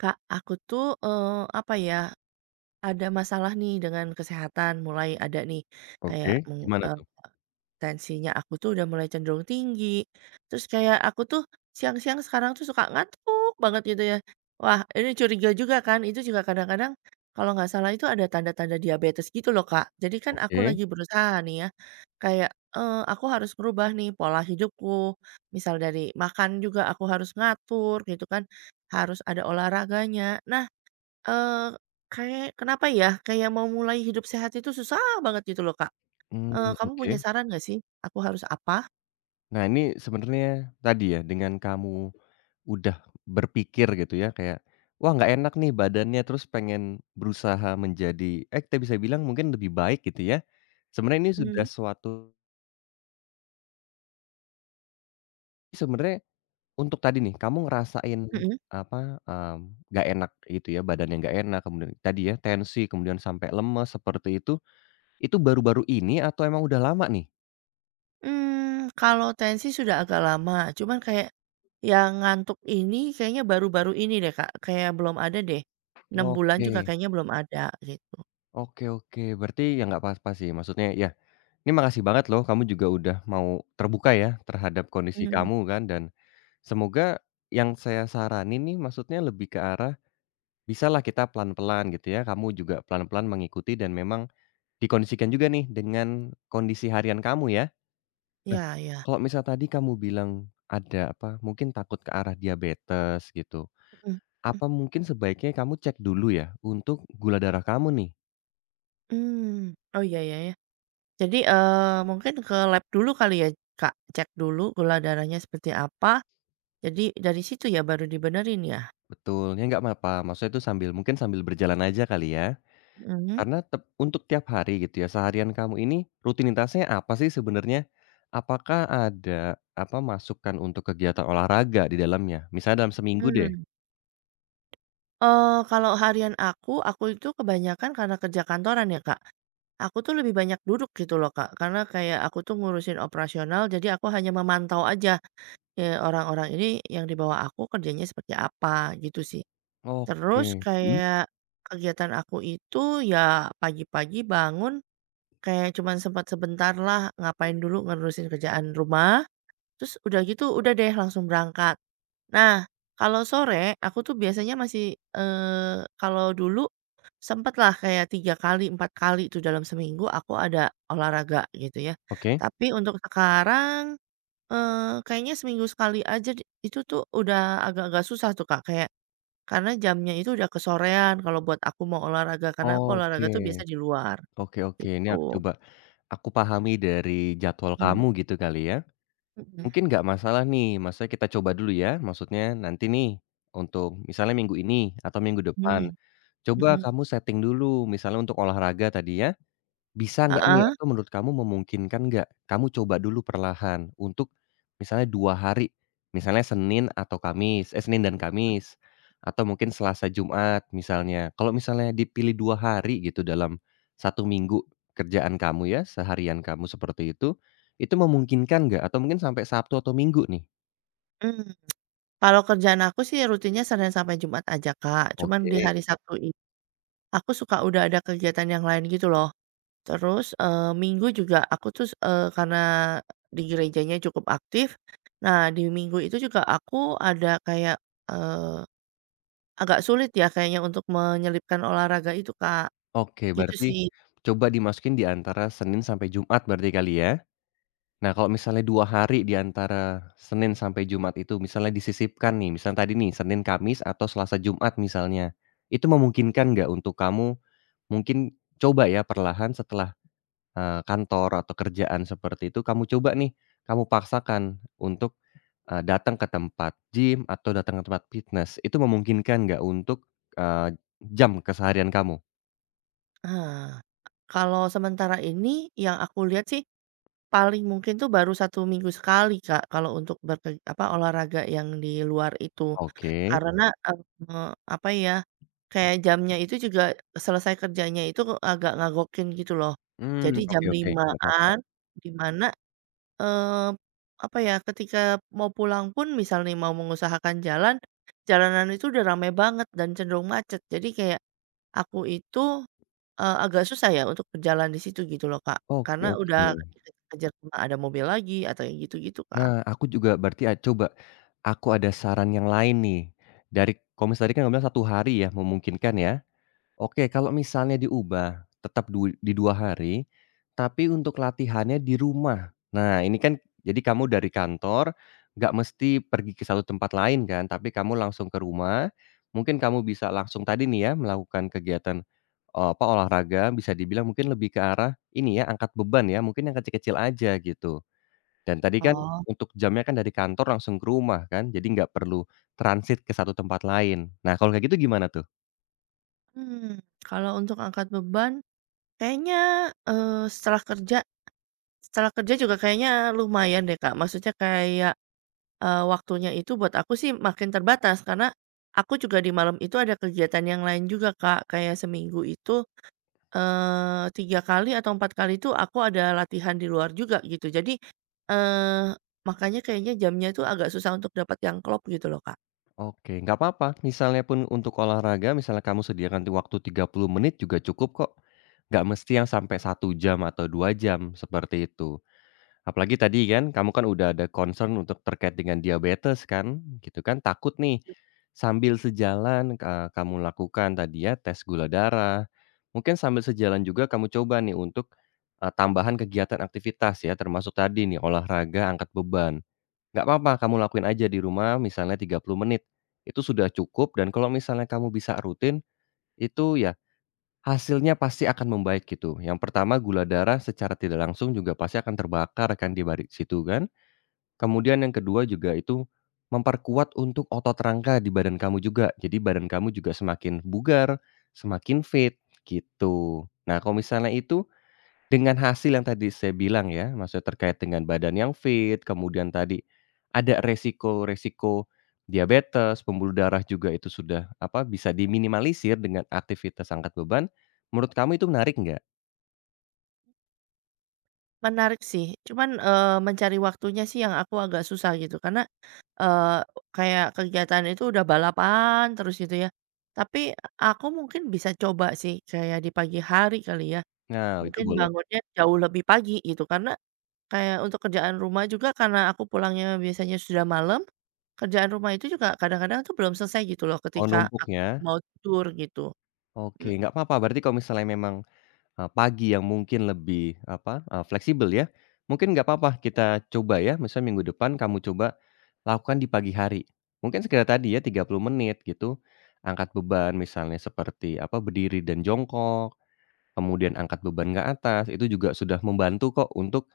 Kak, aku tuh, apa ya, ada masalah nih dengan kesehatan, mulai ada nih Oke, kayak gimana tuh? tensinya aku tuh udah mulai cenderung tinggi. Terus kayak aku tuh siang-siang sekarang tuh suka ngantuk banget gitu ya. Wah, ini curiga juga kan, itu juga kadang-kadang kalau nggak salah itu ada tanda-tanda diabetes gitu loh, Kak. Jadi kan aku Oke, lagi berusaha nih ya, kayak, aku harus merubah nih pola hidupku, misal dari makan juga aku harus ngatur gitu kan, harus ada olahraganya. Nah, Eee, kayak kenapa ya, kayak mau mulai hidup sehat itu susah banget gitu loh, Kak. mmm, Kamu punya oke. saran nggak sih, aku harus apa? Nah ini sebenarnya tadi ya, dengan kamu udah berpikir gitu ya kayak, "Wah nggak enak nih badannya," terus pengen berusaha menjadi kita bisa bilang mungkin lebih baik gitu ya. Sebenarnya ini sudah Mmm. suatu sebenarnya. Untuk tadi nih, kamu ngerasain Mhm. apa, nggak enak itu ya, badannya nggak enak, kemudian tadi ya tensi, kemudian sampai lemes seperti itu baru-baru ini atau emang udah lama nih? Kalau tensi sudah agak lama, cuman kayak yang ngantuk ini kayaknya baru-baru ini deh, Kak, kayak belum ada deh. 6 bulan juga Oke. kayaknya belum ada gitu. Oke oke, berarti ya nggak apa-apa sih, maksudnya ya ini makasih banget loh kamu juga udah mau terbuka ya terhadap kondisi Mmm. kamu kan dan semoga yang saya saranin nih maksudnya lebih ke arah bisalah kita pelan-pelan gitu ya, kamu juga pelan-pelan mengikuti dan memang dikondisikan juga nih dengan kondisi harian kamu ya. Nah, Iya, iya. kalau misal tadi kamu bilang ada apa, mungkin takut ke arah diabetes gitu, Mhm. apa mungkin sebaiknya kamu cek dulu ya untuk gula darah kamu nih? Mmm, oh, iya, iya, iya. Jadi, mungkin ke lab dulu kali ya, Kak? Cek dulu gula darahnya seperti apa, jadi dari situ ya baru dibenerin ya? Betul, ya nggak apa-apa, maksudnya itu sambil mungkin sambil berjalan aja kali ya. Mhm. Karena untuk tiap hari gitu ya, seharian kamu ini rutinitasnya apa sih sebenarnya? Apakah ada, apa, masukan untuk kegiatan olahraga di dalamnya? Misalnya dalam seminggu deh. Mmm. Kalau harian aku itu kebanyakan karena kerja kantoran ya, Kak, aku tuh lebih banyak duduk gitu loh, Kak, karena kayak aku tuh ngurusin operasional, jadi aku hanya memantau aja, orang-orang ini yang di bawah aku kerjanya seperti apa, gitu sih. Terus Oke, mhm, kayak kegiatan aku itu ya pagi-pagi bangun. Kayak cuman sempat sebentar lah, ngapain dulu ngerusin kerjaan rumah, terus udah gitu udah deh langsung berangkat. Nah, kalau sore aku tuh biasanya masih, kalau dulu sempet lah kayak 3 kali, 4 kali tuh dalam seminggu aku ada olahraga gitu ya. oke. Tapi untuk sekarang, eee, kayaknya seminggu sekali aja itu tuh udah agak-agak susah tuh Kak, kayak karena jamnya itu udah kesorean kalau buat aku mau olahraga, karena aku olahraga Oke, tuh biasa di luar oke oke, ini gitu. Aku pahami dari jadwal kamu Mmm, gitu kali ya. mhm. Mungkin nggak masalah nih, maksudnya kita coba dulu ya, maksudnya nanti nih, untuk misalnya minggu ini atau minggu depan. Mmm, Coba mhm, kamu setting dulu, misalnya untuk olahraga tadi ya, bisa nggak nih heeh, atau menurut kamu memungkinkan nggak, kamu coba dulu perlahan untuk misalnya 2 hari, misalnya Senin atau Kamis Senin dan Kamis, atau mungkin Selasa, Jumat misalnya. Kalau misalnya dipilih 2 hari gitu dalam 1 minggu kerjaan kamu ya, seharian kamu seperti itu memungkinkan nggak? Atau mungkin sampai Sabtu atau Minggu nih? mmm. Kalau kerjaan aku sih rutinnya Senin sampai Jumat aja, Kak. Cuman di Oke hari Sabtu aku suka udah ada kegiatan yang lain gitu loh. Terus, Minggu juga aku tuh, karena di gerejanya cukup aktif, nah di Minggu itu juga aku ada kayak, eee, agak sulit ya kayaknya untuk menyelipkan olahraga itu, Kak, oke, gitu berarti sih. coba dimasukin di antara Senin sampai Jumat berarti kali ya? Nah, kalau misalnya 2 hari di antara Senin sampai Jumat itu misalnya disisipkan nih, misalnya tadi nih Senin, Kamis, atau Selasa, Jumat misalnya. Itu memungkinkan nggak untuk kamu mungkin coba ya perlahan setelah, kantor atau kerjaan seperti itu kamu coba nih, kamu paksakan untuk, datang ke tempat gym atau datang ke tempat fitness. Itu memungkinkan nggak untuk, eee, jam keseharian kamu? Heeh. Kalau sementara ini yang aku lihat sih paling mungkin tuh baru satu minggu sekali, Kak, kalau untuk apa, olahraga yang di luar itu. Oke. Karena, eee, apa ya, kayak jamnya itu juga selesai kerjanya itu agak ngagokin gitu loh. Mmm, Jadi jam oke oke, nggak apa-apa. limaan an di mana, eee, apa ya, ketika mau pulang pun misal nih mau mengusahakan jalan, jalanan itu udah rame banget dan cenderung macet. Jadi kayak aku itu, agak susah ya untuk berjalan di situ gitu loh, Kak, Oke karena udah, oke, oke. kejar-kejar sama ada mobil lagi atau yang gitu-gitu, Kak. Nah, aku juga berarti a coba aku ada saran yang lain nih, dari kalau tadi kan kamu bilang 1 hari ya memungkinkan ya. Oke, kalau misalnya diubah tetap di 2 hari, tapi untuk latihannya di rumah. Nah, ini kan jadi kamu dari kantor nggak mesti pergi ke satu tempat lain kan, tapi kamu langsung ke rumah. Mungkin kamu bisa langsung tadi nih ya melakukan kegiatan, apa, olahraga bisa dibilang mungkin lebih ke arah ini ya, angkat beban ya, mungkin yang kecil-kecil aja gitu. Dan tadi kan Oh. untuk jamnya kan dari kantor langsung ke rumah kan, jadi nggak perlu transit ke satu tempat lain. Nah, kalau kayak gitu gimana tuh? Mmm, kalau untuk angkat beban kayaknya, eee, setelah kerja setelah kerja juga kayaknya lumayan deh, Kak. Maksudnya kayak, waktunya itu buat aku sih makin terbatas karena aku juga di malam itu ada kegiatan yang lain juga, Kak. Kayak seminggu itu 3 kali atau 4 kali itu aku ada latihan di luar juga gitu. Jadi, eee, makanya kayaknya jamnya itu agak susah untuk dapat yang klop gitu loh, Kak. Oke, nggak apa-apa, misalnya pun untuk olahraga, misalnya kamu sediakan di waktu 30 menit juga cukup kok. Nggak mesti yang sampai 1 jam atau 2 jam, seperti itu. Apalagi tadi kan, kamu kan udah ada concern untuk terkait dengan diabetes kan, gitu kan. Takut nih, sambil sejalan, kamu lakukan tadi ya tes gula darah, mungkin sambil sejalan juga kamu coba nih untuk, tambahan kegiatan aktivitas ya, termasuk tadi nih olahraga, angkat beban. Nggak apa-apa, kamu lakuin aja di rumah misalnya 30 menit, itu sudah cukup dan kalau misalnya kamu bisa rutin, itu ya hasilnya pasti akan membaik gitu. Yang pertama gula darah secara tidak langsung juga pasti akan terbakar kan di balik situ kan. Kemudian yang kedua juga itu memperkuat untuk otot rangka di badan kamu juga. Jadi badan kamu juga semakin bugar, semakin fit gitu. Nah, kalau misalnya itu dengan hasil yang tadi saya bilang ya, maksudnya terkait dengan badan yang fit, kemudian tadi ada resiko-resiko diabetes, pembuluh darah juga itu sudah, apa, bisa diminimalisir dengan aktivitas angkat beban, menurut kamu itu menarik nggak? Menarik sih, cuman, mencari waktunya sih yang aku agak susah gitu. Karena, eee, kayak kegiatan itu udah balapan terus gitu ya. Tapi aku mungkin bisa coba sih kayak di pagi hari kali ya. Nah, itu Mungkin boleh. bangunnya jauh lebih pagi gitu karena kayak untuk kerjaan rumah juga karena aku pulangnya biasanya sudah malam, kerjaan rumah itu juga kadang-kadang tuh belum selesai gitu loh Oh, ketika aku numpuknya? mau tidur gitu. Mhm. Oke, nggak apa-apa, berarti kalau misalnya memang pagi yang mungkin lebih apa, fleksibel ya, mungkin nggak apa-apa kita coba ya, misalnya minggu depan kamu coba lakukan di pagi hari. Mungkin sekedar tadi ya 30 menit gitu, angkat beban misalnya seperti apa, berdiri dan jongkok, kemudian angkat beban ke atas, itu juga sudah membantu kok untuk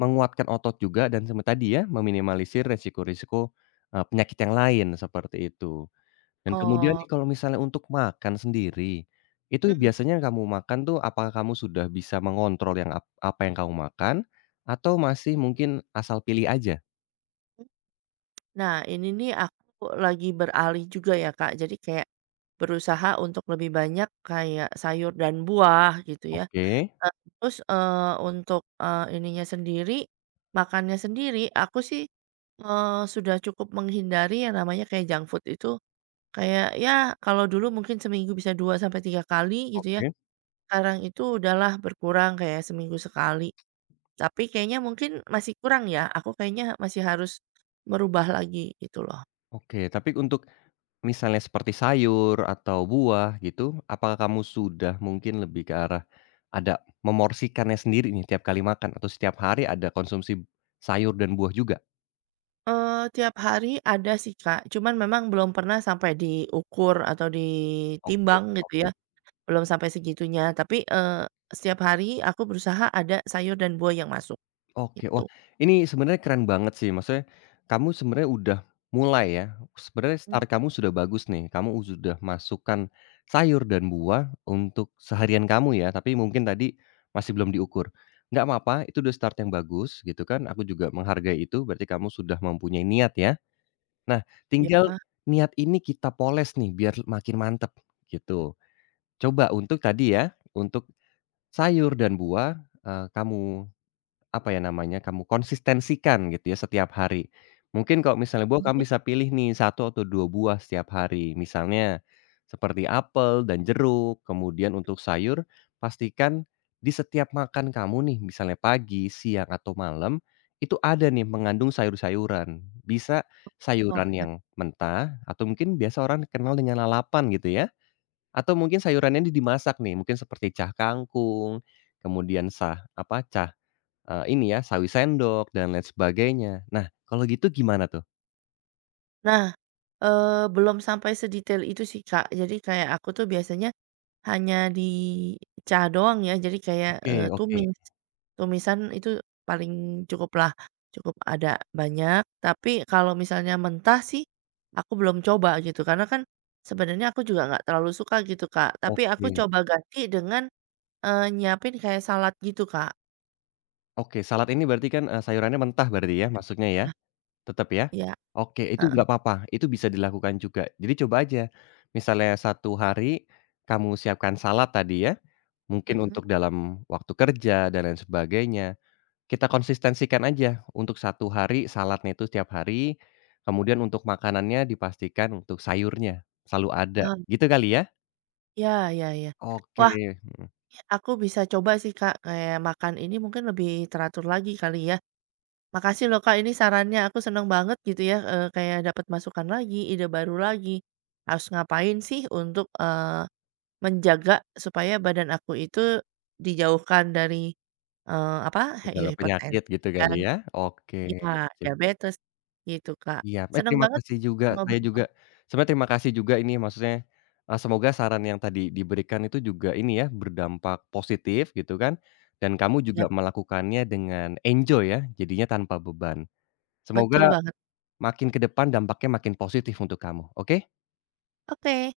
menguatkan otot juga dan sama tadi ya, meminimalisir resiko-resiko, penyakit yang lain, seperti itu. Dan kemudian Oh, nih kalau misalnya untuk makan sendiri, itu mhm. biasanya yang kamu makan tuh apakah kamu sudah bisa mengontrol yang apa yang kamu makan, atau masih mungkin asal pilih aja? Nah ini nih aku lagi beralih juga ya Kak, jadi kayak berusaha untuk lebih banyak kayak sayur dan buah gitu ya. Oke Eee, terus, untuk, ininya sendiri, makannya sendiri, aku sih, eee, sudah cukup menghindari yang namanya kayak junk food itu. Kayak ya kalau dulu mungkin seminggu bisa 2 sampai 3 kali gitu ya, oke sekarang itu udahlah berkurang kayak seminggu sekali. Tapi kayaknya mungkin masih kurang ya, aku kayaknya masih harus merubah lagi gitu loh. oke. Tapi untuk misalnya seperti sayur atau buah gitu, apakah kamu sudah mungkin lebih ke arah ada memorsikannya sendiri nih tiap kali makan atau setiap hari ada konsumsi sayur dan buah juga? Tiap hari ada sih, Kak, cuman memang belum pernah sampai diukur atau Oke ditimbang gitu oke. ya, belum sampai segitunya. Tapi, setiap hari aku berusaha ada sayur dan buah yang masuk, Oke, wah gitu. ini sebenarnya keren banget sih, maksudnya kamu sebenarnya udah mulai ya, sebenarnya Mmm. start kamu sudah bagus nih, kamu sudah masukkan sayur dan buah untuk seharian kamu ya, tapi mungkin tadi masih belum diukur. Nggak apa-apa, itu udah start yang bagus gitu kan, aku juga menghargai itu, berarti kamu sudah mempunyai niat ya. Nah, tinggal Iya. niat ini kita poles nih biar makin mantep gitu. Coba untuk tadi ya, untuk sayur dan buah, kamu apa ya namanya, kamu konsistensikan gitu ya setiap hari. Mungkin kalau misalnya buah kamu bisa pilih nih satu atau 2 buah setiap hari. Misalnya seperti apel dan jeruk, kemudian untuk sayur pastikan di setiap makan kamu nih, misalnya pagi, siang, atau malam, itu ada nih mengandung sayur-sayuran. Bisa Oh. sayuran yang mentah atau mungkin biasa orang kenal dengan lalapan gitu ya, atau mungkin sayurannya ini dimasak nih, mungkin seperti cah kangkung, kemudian cah ini ya, sawi sendok dan lain sebagainya. Nah, kalau gitu gimana tuh? Nah, belum sampai sedetail itu sih, Kak. Jadi kayak aku tuh biasanya hanya dicah doang ya, jadi kayak, Oke oke tumis. Tumisan itu paling cukuplah, cukup ada banyak, tapi kalau misalnya mentah sih aku belum coba gitu, karena kan sebenarnya aku juga nggak terlalu suka gitu, Kak. Tapi aku oke. coba ganti dengan, nyiapin kayak salad gitu, Kak. Oke, salad ini berarti kan, sayurannya mentah berarti ya maksudnya ya? Ah. Tetap ya? Ya, Oke, itu heeh. nggak apa-apa, itu bisa dilakukan juga. Jadi coba aja, misalnya 1 hari kamu siapkan salad tadi ya, mungkin Mhm. untuk dalam waktu kerja dan lain sebagainya. Kita konsistensikan aja untuk 1 hari saladnya itu setiap hari, kemudian untuk makanannya dipastikan untuk sayurnya selalu ada, Oh, gitu kali ya? iya, iya, iya. Oke, Wah, aku bisa coba sih, Kak, kayak makan ini mungkin lebih teratur lagi kali ya. Makasih loh, Kak, ini sarannya aku seneng banget gitu ya, kayak dapat masukan lagi, ide baru lagi. Harus ngapain sih untuk, menjaga supaya badan aku itu dijauhkan dari, apa, hi segala penyakit hipertensi gitu kali dan ya? Oke, iya, sip, diabetes gitu, Kak. siap. Eh, Seneng terima banget kasih juga, saya juga ngobrol. sebenarnya terima kasih juga ini maksudnya, semoga saran yang tadi diberikan itu juga ini ya, berdampak positif gitu kan, dan kamu Ya, juga melakukannya dengan enjoy ya, jadinya tanpa beban. betul Semoga banget. makin ke depan dampaknya makin positif untuk kamu, oke? Oke.